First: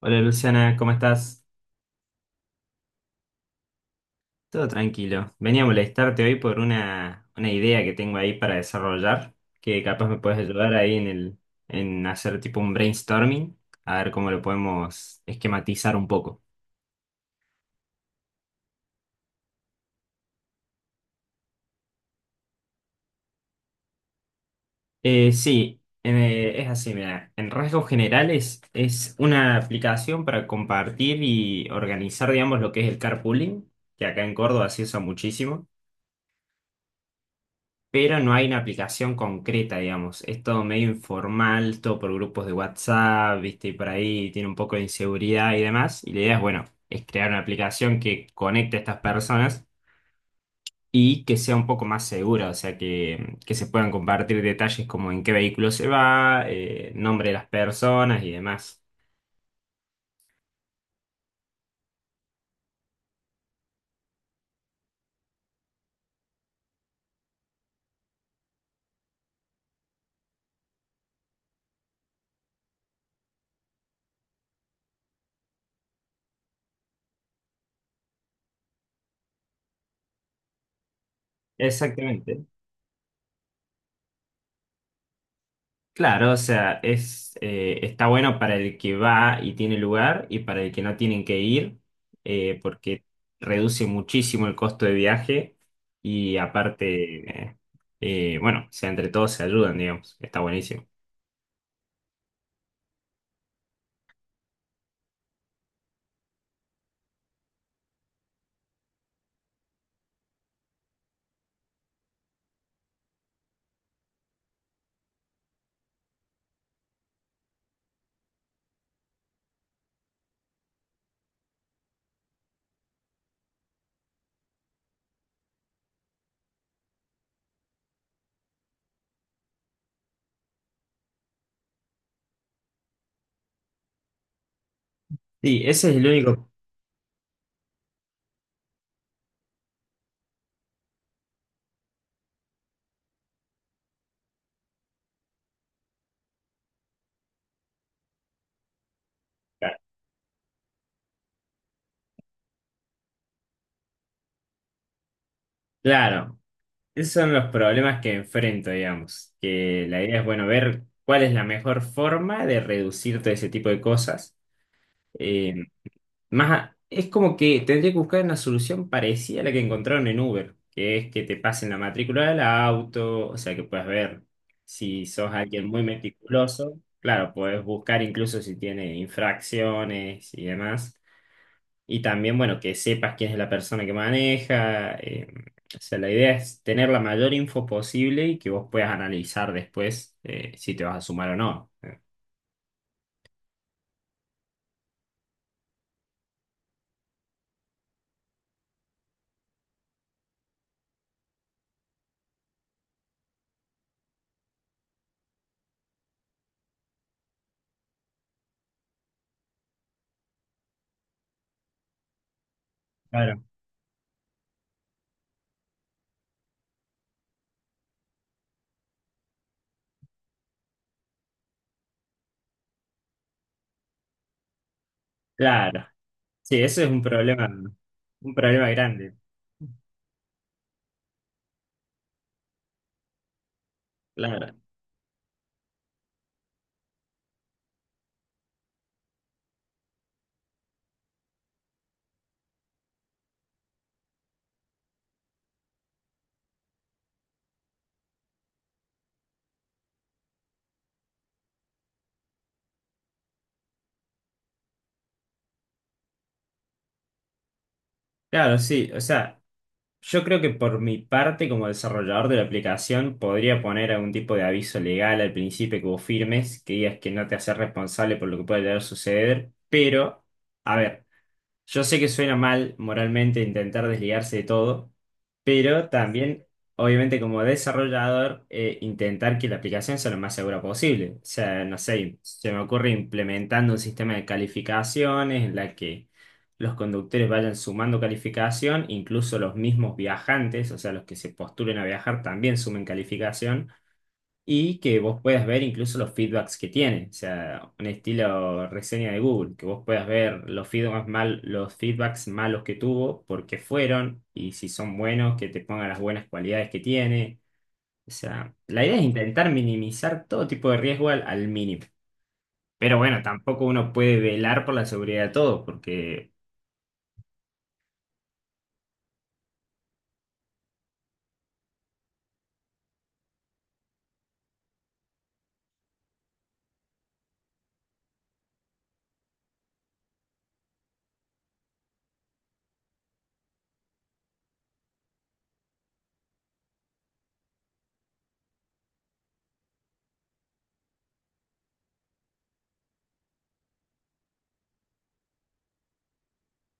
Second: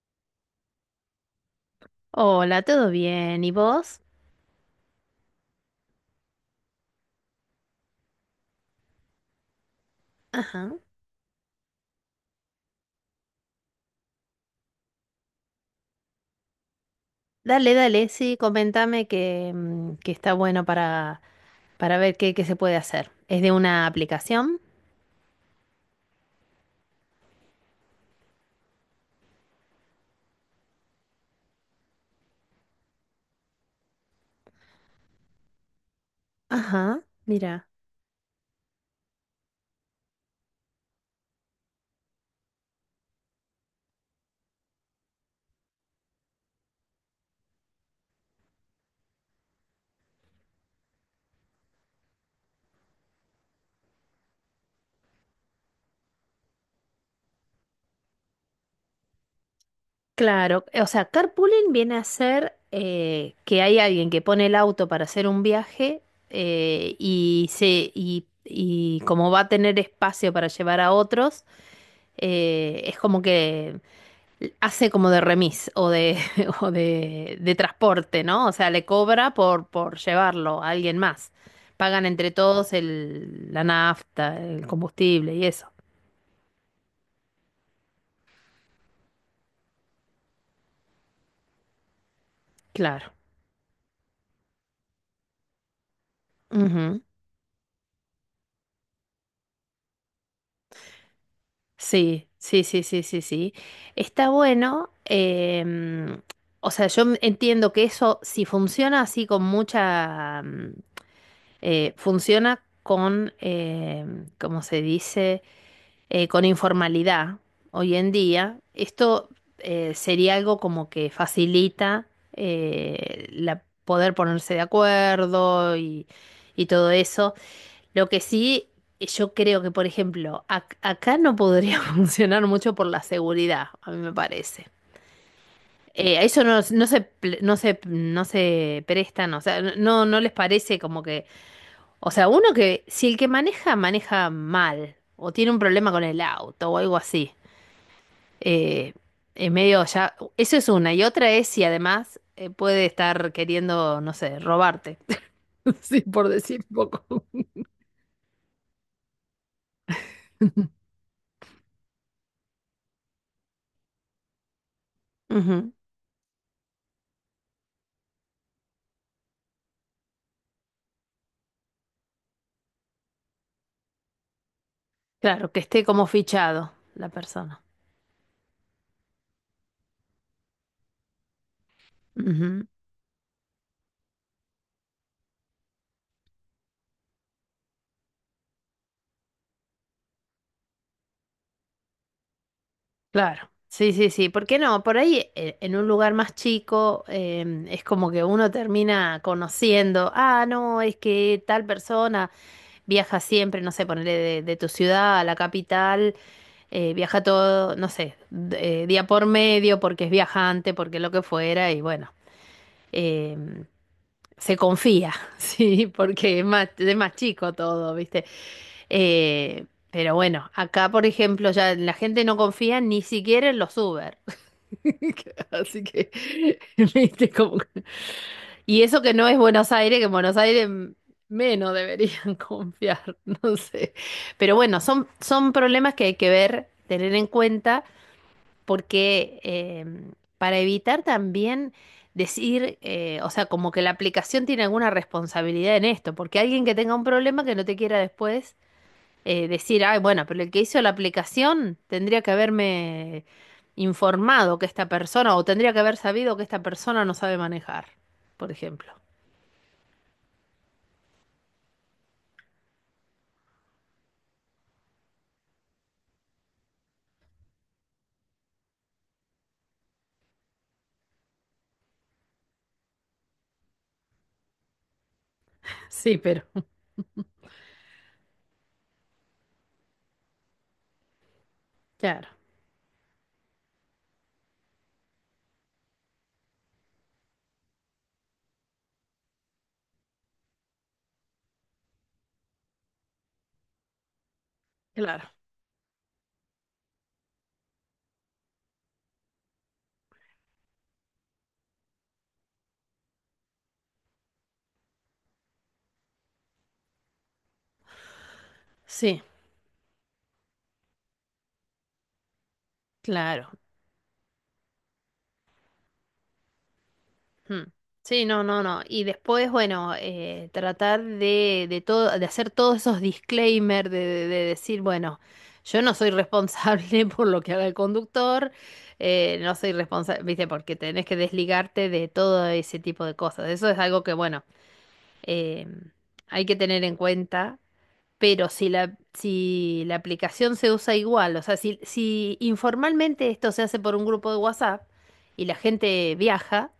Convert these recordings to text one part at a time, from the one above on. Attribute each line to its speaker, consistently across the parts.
Speaker 1: Hola Luciana, ¿cómo estás?
Speaker 2: Hola, ¿todo bien? ¿Y vos?
Speaker 1: Todo tranquilo. Venía a molestarte hoy por una idea que tengo ahí para desarrollar, que capaz me puedes
Speaker 2: Ajá.
Speaker 1: ayudar ahí en en hacer tipo un brainstorming, a ver cómo lo podemos esquematizar un poco.
Speaker 2: Dale, dale, sí, comentame que está bueno para ver qué, qué se puede hacer. ¿Es de una aplicación?
Speaker 1: Sí, es así, mira, en rasgos generales es una aplicación para compartir y organizar, digamos, lo que es el carpooling, que acá en Córdoba se usa muchísimo.
Speaker 2: Ajá, mira.
Speaker 1: Pero no hay una aplicación concreta, digamos. Es todo medio informal, todo por grupos de WhatsApp, ¿viste? Y por ahí tiene un poco de inseguridad y demás. Y la idea es, bueno, es crear una aplicación que conecte a estas personas y que sea un poco más segura, o sea, que se puedan compartir detalles como en qué vehículo se va, nombre de las personas y demás.
Speaker 2: Claro, o sea, carpooling viene a ser que hay alguien que pone el auto para hacer un viaje eh, y, se, y como va a tener espacio para llevar a otros, es como que hace como de remis o de transporte, ¿no? O sea, le cobra por llevarlo a alguien más. Pagan entre
Speaker 1: Exactamente.
Speaker 2: todos el, la nafta, el combustible y eso.
Speaker 1: Claro, o sea, está bueno para el que va y tiene lugar y para el que no tienen que ir, porque
Speaker 2: Claro.
Speaker 1: reduce muchísimo el costo de viaje y
Speaker 2: Ujú.
Speaker 1: aparte, bueno, o sea, entre todos se ayudan, digamos, está buenísimo.
Speaker 2: Sí, sí, sí, sí, sí, sí. Está bueno. O sea, yo m- entiendo que eso, si funciona así con mucha funciona con, ¿cómo se dice? Con informalidad hoy en día, esto sería algo como que facilita la, poder ponerse de acuerdo y todo eso. Lo que sí, yo creo que, por ejemplo, ac- acá no podría funcionar mucho por la seguridad, a mí me parece.
Speaker 1: Sí, ese es el
Speaker 2: A eso
Speaker 1: único.
Speaker 2: no, no se, ple- no se, no se prestan, o sea, no, no no les parece como que... O sea, uno que si el que maneja maneja mal o tiene un problema con el auto o algo así, eh, en medio ya, eso es una. Y otra es si además puede estar queriendo, no sé, robarte. Sí, por
Speaker 1: Claro,
Speaker 2: decir poco.
Speaker 1: esos son los problemas que enfrento, digamos, que la idea es, bueno, ver cuál es la mejor forma de reducir todo ese tipo de cosas.
Speaker 2: Ujú.
Speaker 1: Más, es como que tendría que buscar una solución parecida a la que encontraron en Uber, que es que te pasen la matrícula del auto, o sea que puedes ver si sos
Speaker 2: Claro, que
Speaker 1: alguien
Speaker 2: esté
Speaker 1: muy
Speaker 2: como fichado
Speaker 1: meticuloso.
Speaker 2: la
Speaker 1: Claro,
Speaker 2: persona.
Speaker 1: puedes buscar incluso si tiene infracciones y demás. Y también, bueno,
Speaker 2: Ujú.
Speaker 1: que sepas quién es la persona que maneja. O sea, la idea es tener la mayor info posible y que vos puedas analizar después si te vas a sumar o no.
Speaker 2: Claro, sí, sí, sí, ¿por qué no? Por ahí en un lugar más chico es como que uno termina conociendo, ah, no, es que tal persona viaja siempre, no sé, ponerle de tu ciudad a la capital, viaja todo, no sé, d- día por medio, porque es viajante, porque lo que fuera, y bueno,
Speaker 1: Claro.
Speaker 2: em, se confía, sí, porque es más chico todo, ¿viste? Pero bueno, acá, por ejemplo, ya la gente no confía ni siquiera en los Uber. Así
Speaker 1: Claro.
Speaker 2: que,
Speaker 1: Sí, eso es
Speaker 2: ¿viste? Como...
Speaker 1: un problema
Speaker 2: Y eso que
Speaker 1: grande.
Speaker 2: no es Buenos Aires, que en Buenos Aires m- menos deberían confiar, no sé.
Speaker 1: Claro,
Speaker 2: Pero bueno, son, son problemas que hay que ver, tener en cuenta porque para evitar también decir, o sea, como que la aplicación tiene alguna responsabilidad en esto, porque alguien que tenga un problema que no te quiera después decir, ay, bueno, pero el que hizo la aplicación tendría que haberme informado que esta persona, o tendría que haber sabido que esta persona no sabe manejar, por
Speaker 1: claro, sí.
Speaker 2: ejemplo.
Speaker 1: O sea, yo creo que por mi parte, como desarrollador de la aplicación, podría poner algún tipo de aviso legal al principio que vos firmes, que digas que no te haces responsable por lo que pueda llegar a suceder. Pero, a ver. Yo sé que suena mal moralmente intentar desligarse de todo, pero
Speaker 2: Sí, pero
Speaker 1: también, obviamente, como desarrollador, intentar que la aplicación sea lo más segura posible. O sea, no sé,
Speaker 2: claro,
Speaker 1: se me ocurre implementando un sistema de calificaciones en la que los conductores vayan sumando calificación, incluso los mismos viajantes, o sea, los que se postulen a viajar también sumen calificación y que vos
Speaker 2: claro.
Speaker 1: puedas ver incluso los feedbacks que tiene, o sea, un estilo reseña de Google, que vos puedas ver los feedbacks mal, los feedbacks malos que tuvo, por qué fueron y si son buenos, que te pongan las buenas cualidades que tiene. O sea, la idea es
Speaker 2: Sí,
Speaker 1: intentar minimizar todo tipo de riesgo al mínimo. Pero bueno,
Speaker 2: claro.
Speaker 1: tampoco uno puede velar por la seguridad de todos, porque
Speaker 2: Hmm. Sí, no, no, no. Y después, bueno, tratar de todo, de hacer todos esos disclaimers, de decir, bueno, yo no soy responsable por lo que haga el conductor, no soy responsable, viste, porque tenés que desligarte de todo ese tipo de cosas. Eso es algo que, bueno, eh, hay que tener en cuenta. Pero si la, si la aplicación se usa igual, o sea, si, si informalmente esto se hace por un grupo de WhatsApp y la gente viaja,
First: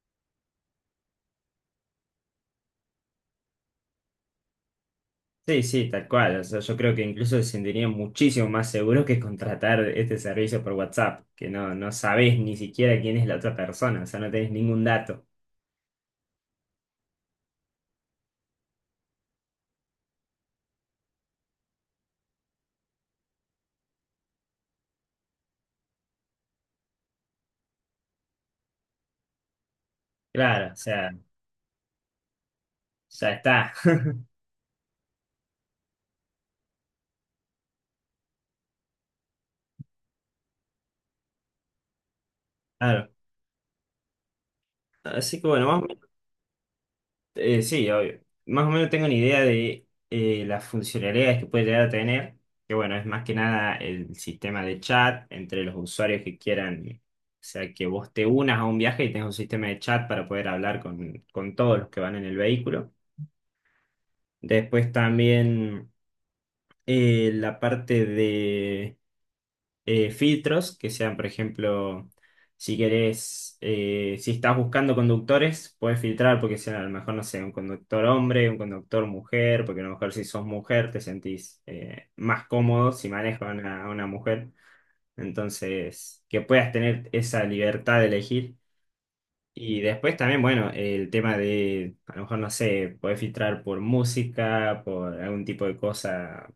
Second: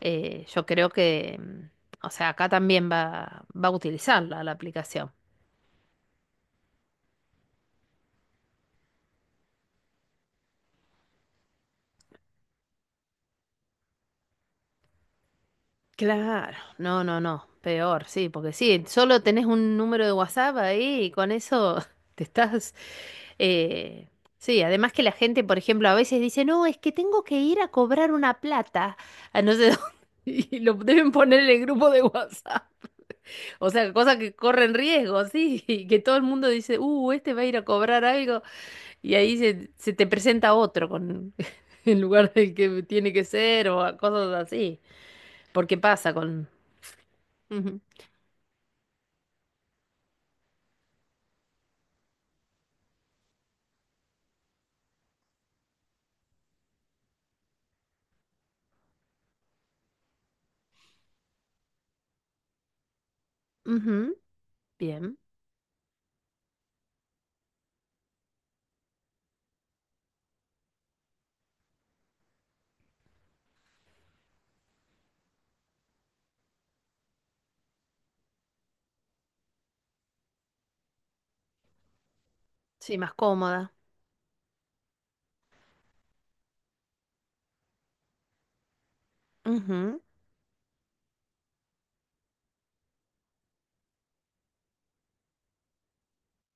Speaker 2: yo creo que, o sea, acá también va, va a utilizarla la aplicación.
Speaker 1: sí, sí, tal cual. O sea, yo creo que incluso se sentirían muchísimo más seguros que contratar este servicio por WhatsApp, que no, no sabés ni siquiera quién es la otra persona, o sea, no tenés ningún dato.
Speaker 2: Claro, no, no, no, peor, sí, porque sí, solo tenés un número de WhatsApp ahí y con eso te estás... eh, sí, además que la gente, por ejemplo, a veces dice, no, es que tengo que ir a cobrar una plata a no sé dónde y
Speaker 1: Claro,
Speaker 2: lo
Speaker 1: o sea,
Speaker 2: deben poner en el grupo de WhatsApp.
Speaker 1: ya
Speaker 2: O
Speaker 1: está.
Speaker 2: sea, cosas que corren riesgo, sí, y que todo el mundo dice, este va a ir a cobrar algo. Y ahí se, se te presenta otro con en lugar del que
Speaker 1: Claro.
Speaker 2: tiene que ser o a- cosas así.
Speaker 1: Así que bueno,
Speaker 2: Porque
Speaker 1: más o menos,
Speaker 2: pasa con... Ujú,
Speaker 1: sí, obvio. Más o menos tengo una idea de las funcionalidades que puede llegar a tener, que bueno, es más que nada el sistema de chat entre los usuarios que quieran. O sea, que vos te unas a un viaje y tengas un sistema de chat para poder hablar con todos los que van en el vehículo.
Speaker 2: ujú,
Speaker 1: Después
Speaker 2: bien.
Speaker 1: también la parte de filtros, que sean, por ejemplo, si querés, si estás buscando conductores, puedes filtrar porque sean a lo mejor, no sé, un conductor hombre, un conductor mujer, porque a lo mejor si sos mujer te sentís más cómodo
Speaker 2: Sí,
Speaker 1: si
Speaker 2: más
Speaker 1: manejas a
Speaker 2: cómoda.
Speaker 1: a una mujer. Entonces, que puedas tener esa libertad de elegir. Y
Speaker 2: Ujú,
Speaker 1: después también, bueno, el tema de, a lo mejor, no sé, podés filtrar por música, por algún tipo de cosa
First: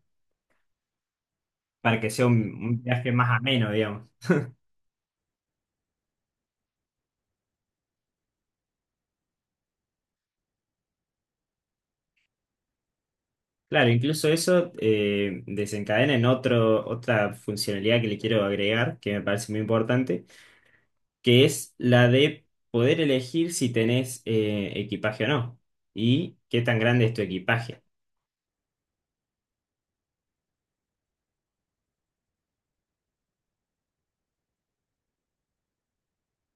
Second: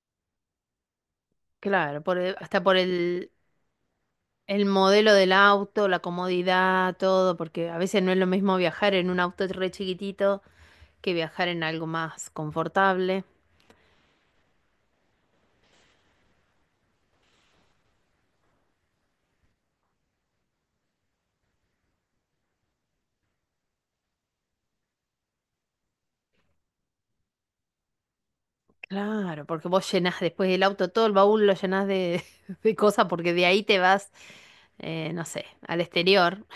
Speaker 1: para
Speaker 2: claro,
Speaker 1: que
Speaker 2: por
Speaker 1: sea
Speaker 2: el- hasta por
Speaker 1: un viaje más ameno, digamos.
Speaker 2: el modelo del auto, la comodidad, todo, porque a veces no es lo mismo viajar en un auto re chiquitito que viajar en algo más confortable.
Speaker 1: Claro, incluso eso desencadena en otra funcionalidad que le quiero agregar, que me parece muy importante, que es la de poder elegir si tenés equipaje o no y qué tan grande es tu equipaje.
Speaker 2: Claro, porque vos llenás después del auto todo el baúl, lo llenás de, de cosas, porque de ahí te vas, no sé, al exterior.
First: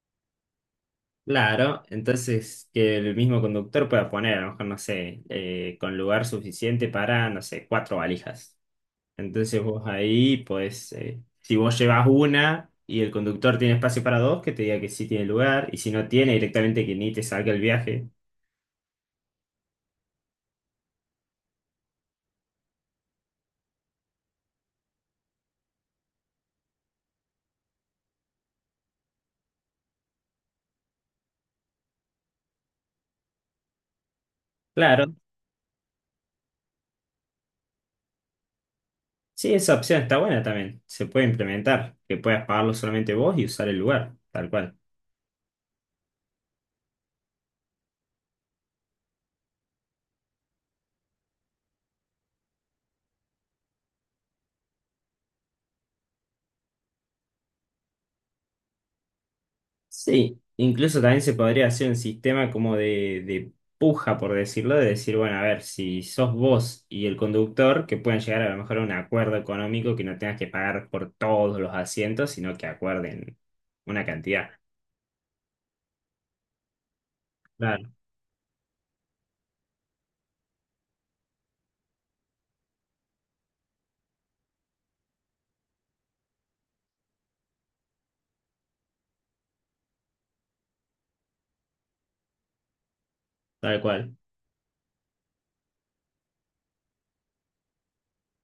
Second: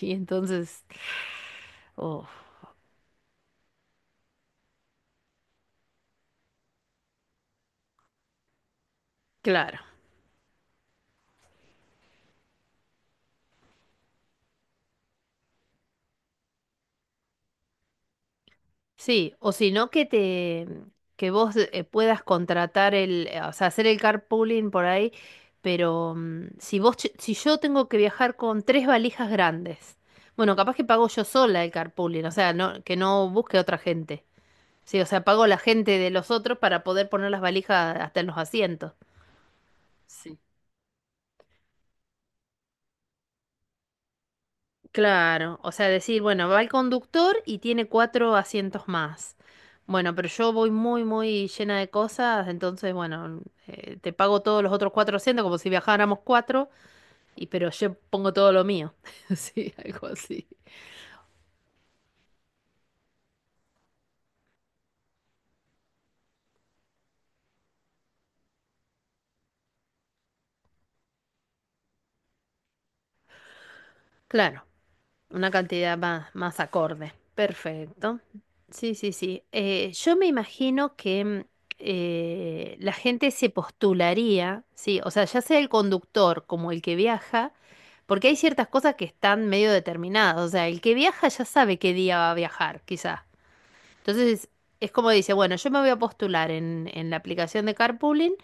Speaker 2: Y entonces,
Speaker 1: Claro,
Speaker 2: oh,
Speaker 1: entonces que el mismo conductor pueda poner, a lo mejor, no sé, con lugar suficiente para, no sé, cuatro valijas. Entonces
Speaker 2: claro,
Speaker 1: vos ahí, pues, si vos llevas una y el conductor tiene espacio para dos, que te diga que sí tiene lugar, y si no tiene, directamente que ni te salga el viaje.
Speaker 2: sí, o si no que te, que vos puedas contratar el, o sea, hacer el carpooling por ahí, pero si vos, ch- si yo tengo que viajar con tres valijas grandes, bueno, capaz que pago yo sola el carpooling, o sea, no, que no busque otra gente. Sí, o
Speaker 1: Claro,
Speaker 2: sea, pago la gente de los otros para poder poner las valijas hasta en los asientos.
Speaker 1: sí, esa opción está
Speaker 2: Sí.
Speaker 1: buena también, se puede implementar, que puedas pagarlo solamente vos y usar el lugar, tal cual.
Speaker 2: Claro, o sea, decir, bueno, va el conductor y tiene cuatro asientos más. Bueno, pero yo voy muy, muy llena de cosas, entonces, bueno, te pago todos los otros cuatro asientos como si viajáramos cuatro, y pero yo pongo todo lo mío. Sí, algo
Speaker 1: Sí,
Speaker 2: así.
Speaker 1: incluso también se podría hacer un sistema como de, puja, por decirlo, de decir, bueno, a ver, si sos vos y el conductor, que puedan llegar a lo mejor a un acuerdo económico que no tengas que pagar por todos los asientos, sino que acuerden una cantidad.
Speaker 2: Claro. Una cantidad más, más acorde.
Speaker 1: Claro,
Speaker 2: Perfecto. Sí, sí, sí. Yo me imagino que la gente se postularía, sí, o sea, ya sea el conductor como el que viaja, porque hay ciertas cosas que están medio determinadas. O sea, el que viaja ya sabe qué día va a viajar, quizás.
Speaker 1: tal cual.
Speaker 2: Entonces, es como dice, bueno, yo me voy a postular en la aplicación de carpooling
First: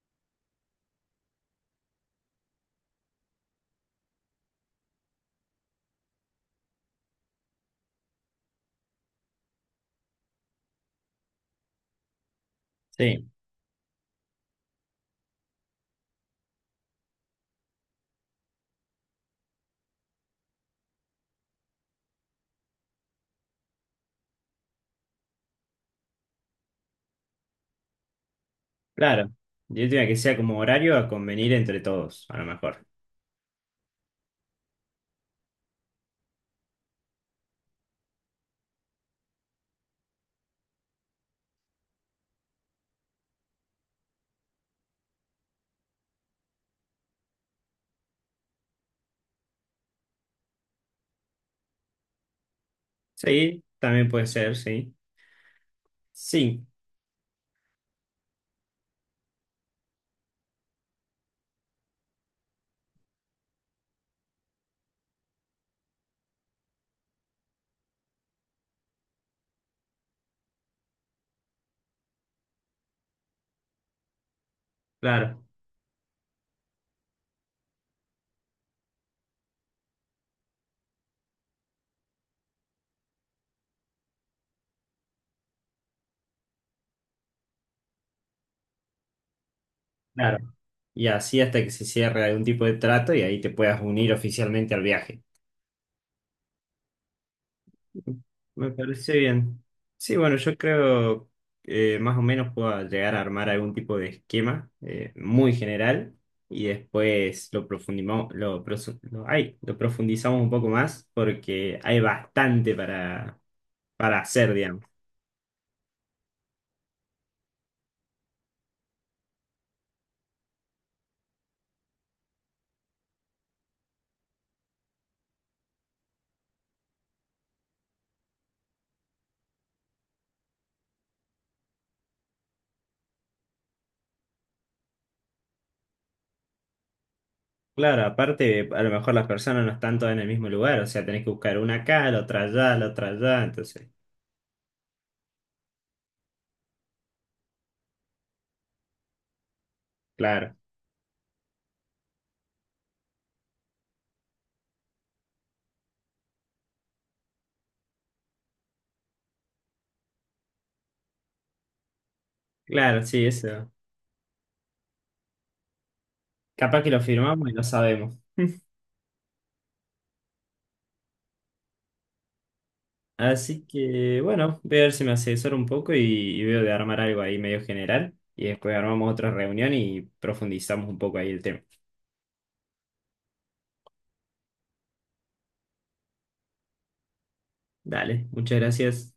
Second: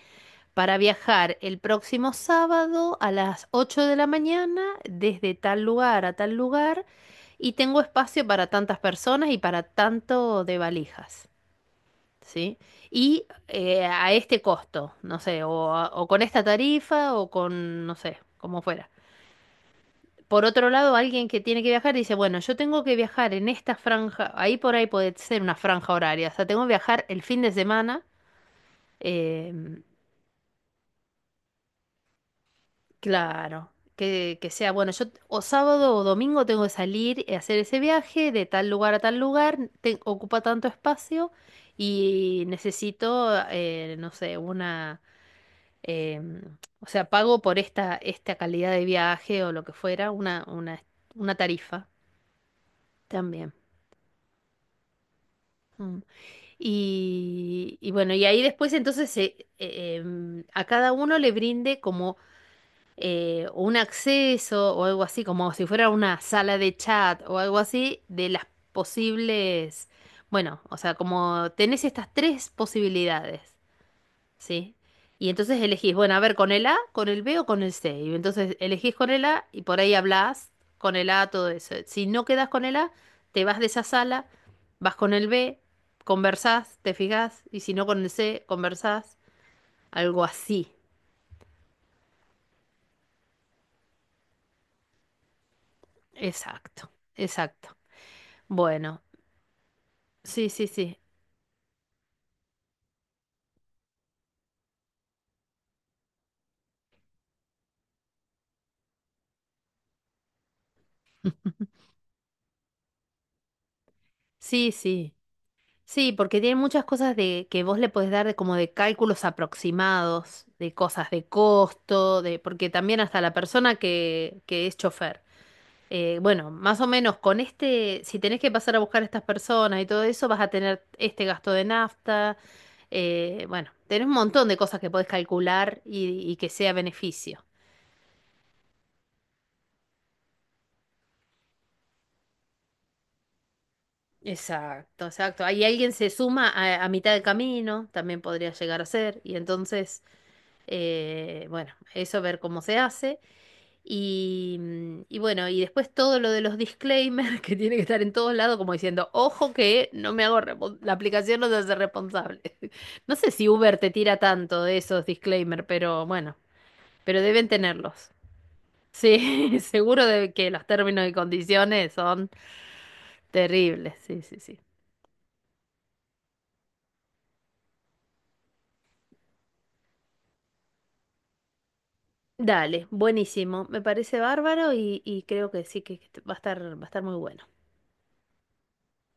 Speaker 2: para viajar el próximo sábado a las 8 de la mañana desde tal lugar a tal lugar y tengo espacio para tantas personas y para tanto de valijas, ¿sí? Y
Speaker 1: Sí,
Speaker 2: a este costo, no sé, o, a- o con esta tarifa o con, no sé, como fuera. Por otro lado, alguien que tiene que viajar dice, bueno, yo tengo que viajar en esta franja, ahí por ahí puede ser una franja horaria, o sea, tengo que viajar el fin de semana.
Speaker 1: claro.
Speaker 2: eh,
Speaker 1: Yo diría que sea como horario a convenir entre todos, a lo mejor.
Speaker 2: Claro, que sea, bueno, yo o sábado o domingo tengo que salir y hacer ese viaje de tal lugar a tal lugar, te- ocupa tanto espacio y necesito, no sé, una, o sea, pago por esta, esta calidad de viaje o lo que fuera, una tarifa también.
Speaker 1: Sí, también puede ser, sí.
Speaker 2: Mm.
Speaker 1: Sí,
Speaker 2: Y bueno, y ahí después entonces se- a cada uno le brinde como o un acceso o algo así, como si fuera una sala de chat o algo así, de las posibles, bueno, o sea, como tenés estas tres posibilidades, ¿sí? Y
Speaker 1: claro,
Speaker 2: entonces elegís, bueno, a ver, con el A, con el B o con el C. Y entonces elegís con el A y por ahí hablás con el A, todo eso. Si no quedás con el A, te vas de esa sala, vas con el B, conversás, te fijás, y si no con el C, conversás, algo
Speaker 1: claro.
Speaker 2: así.
Speaker 1: Y así hasta que se cierre algún tipo de trato y ahí te puedas unir oficialmente al viaje.
Speaker 2: Exacto, exacto.
Speaker 1: Me
Speaker 2: Bueno,
Speaker 1: parece bien. Sí, bueno,
Speaker 2: sí,
Speaker 1: yo
Speaker 2: sí, sí.
Speaker 1: creo que más o menos puedo llegar a armar algún tipo de esquema muy general y después lo profundimos, lo, prosu- lo- ay, lo profundizamos un poco más porque hay bastante para hacer,
Speaker 2: Sí,
Speaker 1: digamos.
Speaker 2: sí. Sí, porque tiene muchas cosas de que vos le podés dar de como de cálculos aproximados, de cosas de costo, de porque también hasta la persona que es chofer. Bueno, más o menos con este, si tenés que pasar a buscar a estas personas y todo eso, vas a tener este gasto de nafta. Bueno, tenés un montón de cosas que podés calcular y que sea beneficio.
Speaker 1: Claro, aparte, a lo mejor las personas no están todas en el mismo lugar, o sea, tenés que buscar una acá, la otra allá, entonces,
Speaker 2: Exacto, exacto. Ahí alguien se suma a mitad de camino, también podría llegar a ser, y entonces,
Speaker 1: claro,
Speaker 2: bueno, eso ver cómo se hace. Y, y bueno, y después todo lo de los disclaimers que tiene que estar en todos lados, como diciendo, ojo que no me hago, respon- la aplicación no se hace responsable.
Speaker 1: claro,
Speaker 2: No
Speaker 1: sí,
Speaker 2: sé si
Speaker 1: eso.
Speaker 2: Uber te tira tanto de esos disclaimers, pero bueno,
Speaker 1: Capaz que lo
Speaker 2: pero
Speaker 1: firmamos
Speaker 2: deben
Speaker 1: y lo
Speaker 2: tenerlos.
Speaker 1: sabemos.
Speaker 2: Sí, seguro de que los términos y condiciones son
Speaker 1: Así
Speaker 2: terribles.
Speaker 1: que,
Speaker 2: Sí, sí,
Speaker 1: bueno,
Speaker 2: sí.
Speaker 1: voy a ver si me asesoro un poco y veo de armar algo ahí medio general. Y después armamos otra reunión y profundizamos un poco ahí el tema.
Speaker 2: Dale, buenísimo. Me parece bárbaro y creo que sí que va a estar muy bueno.
Speaker 1: Dale, muchas gracias.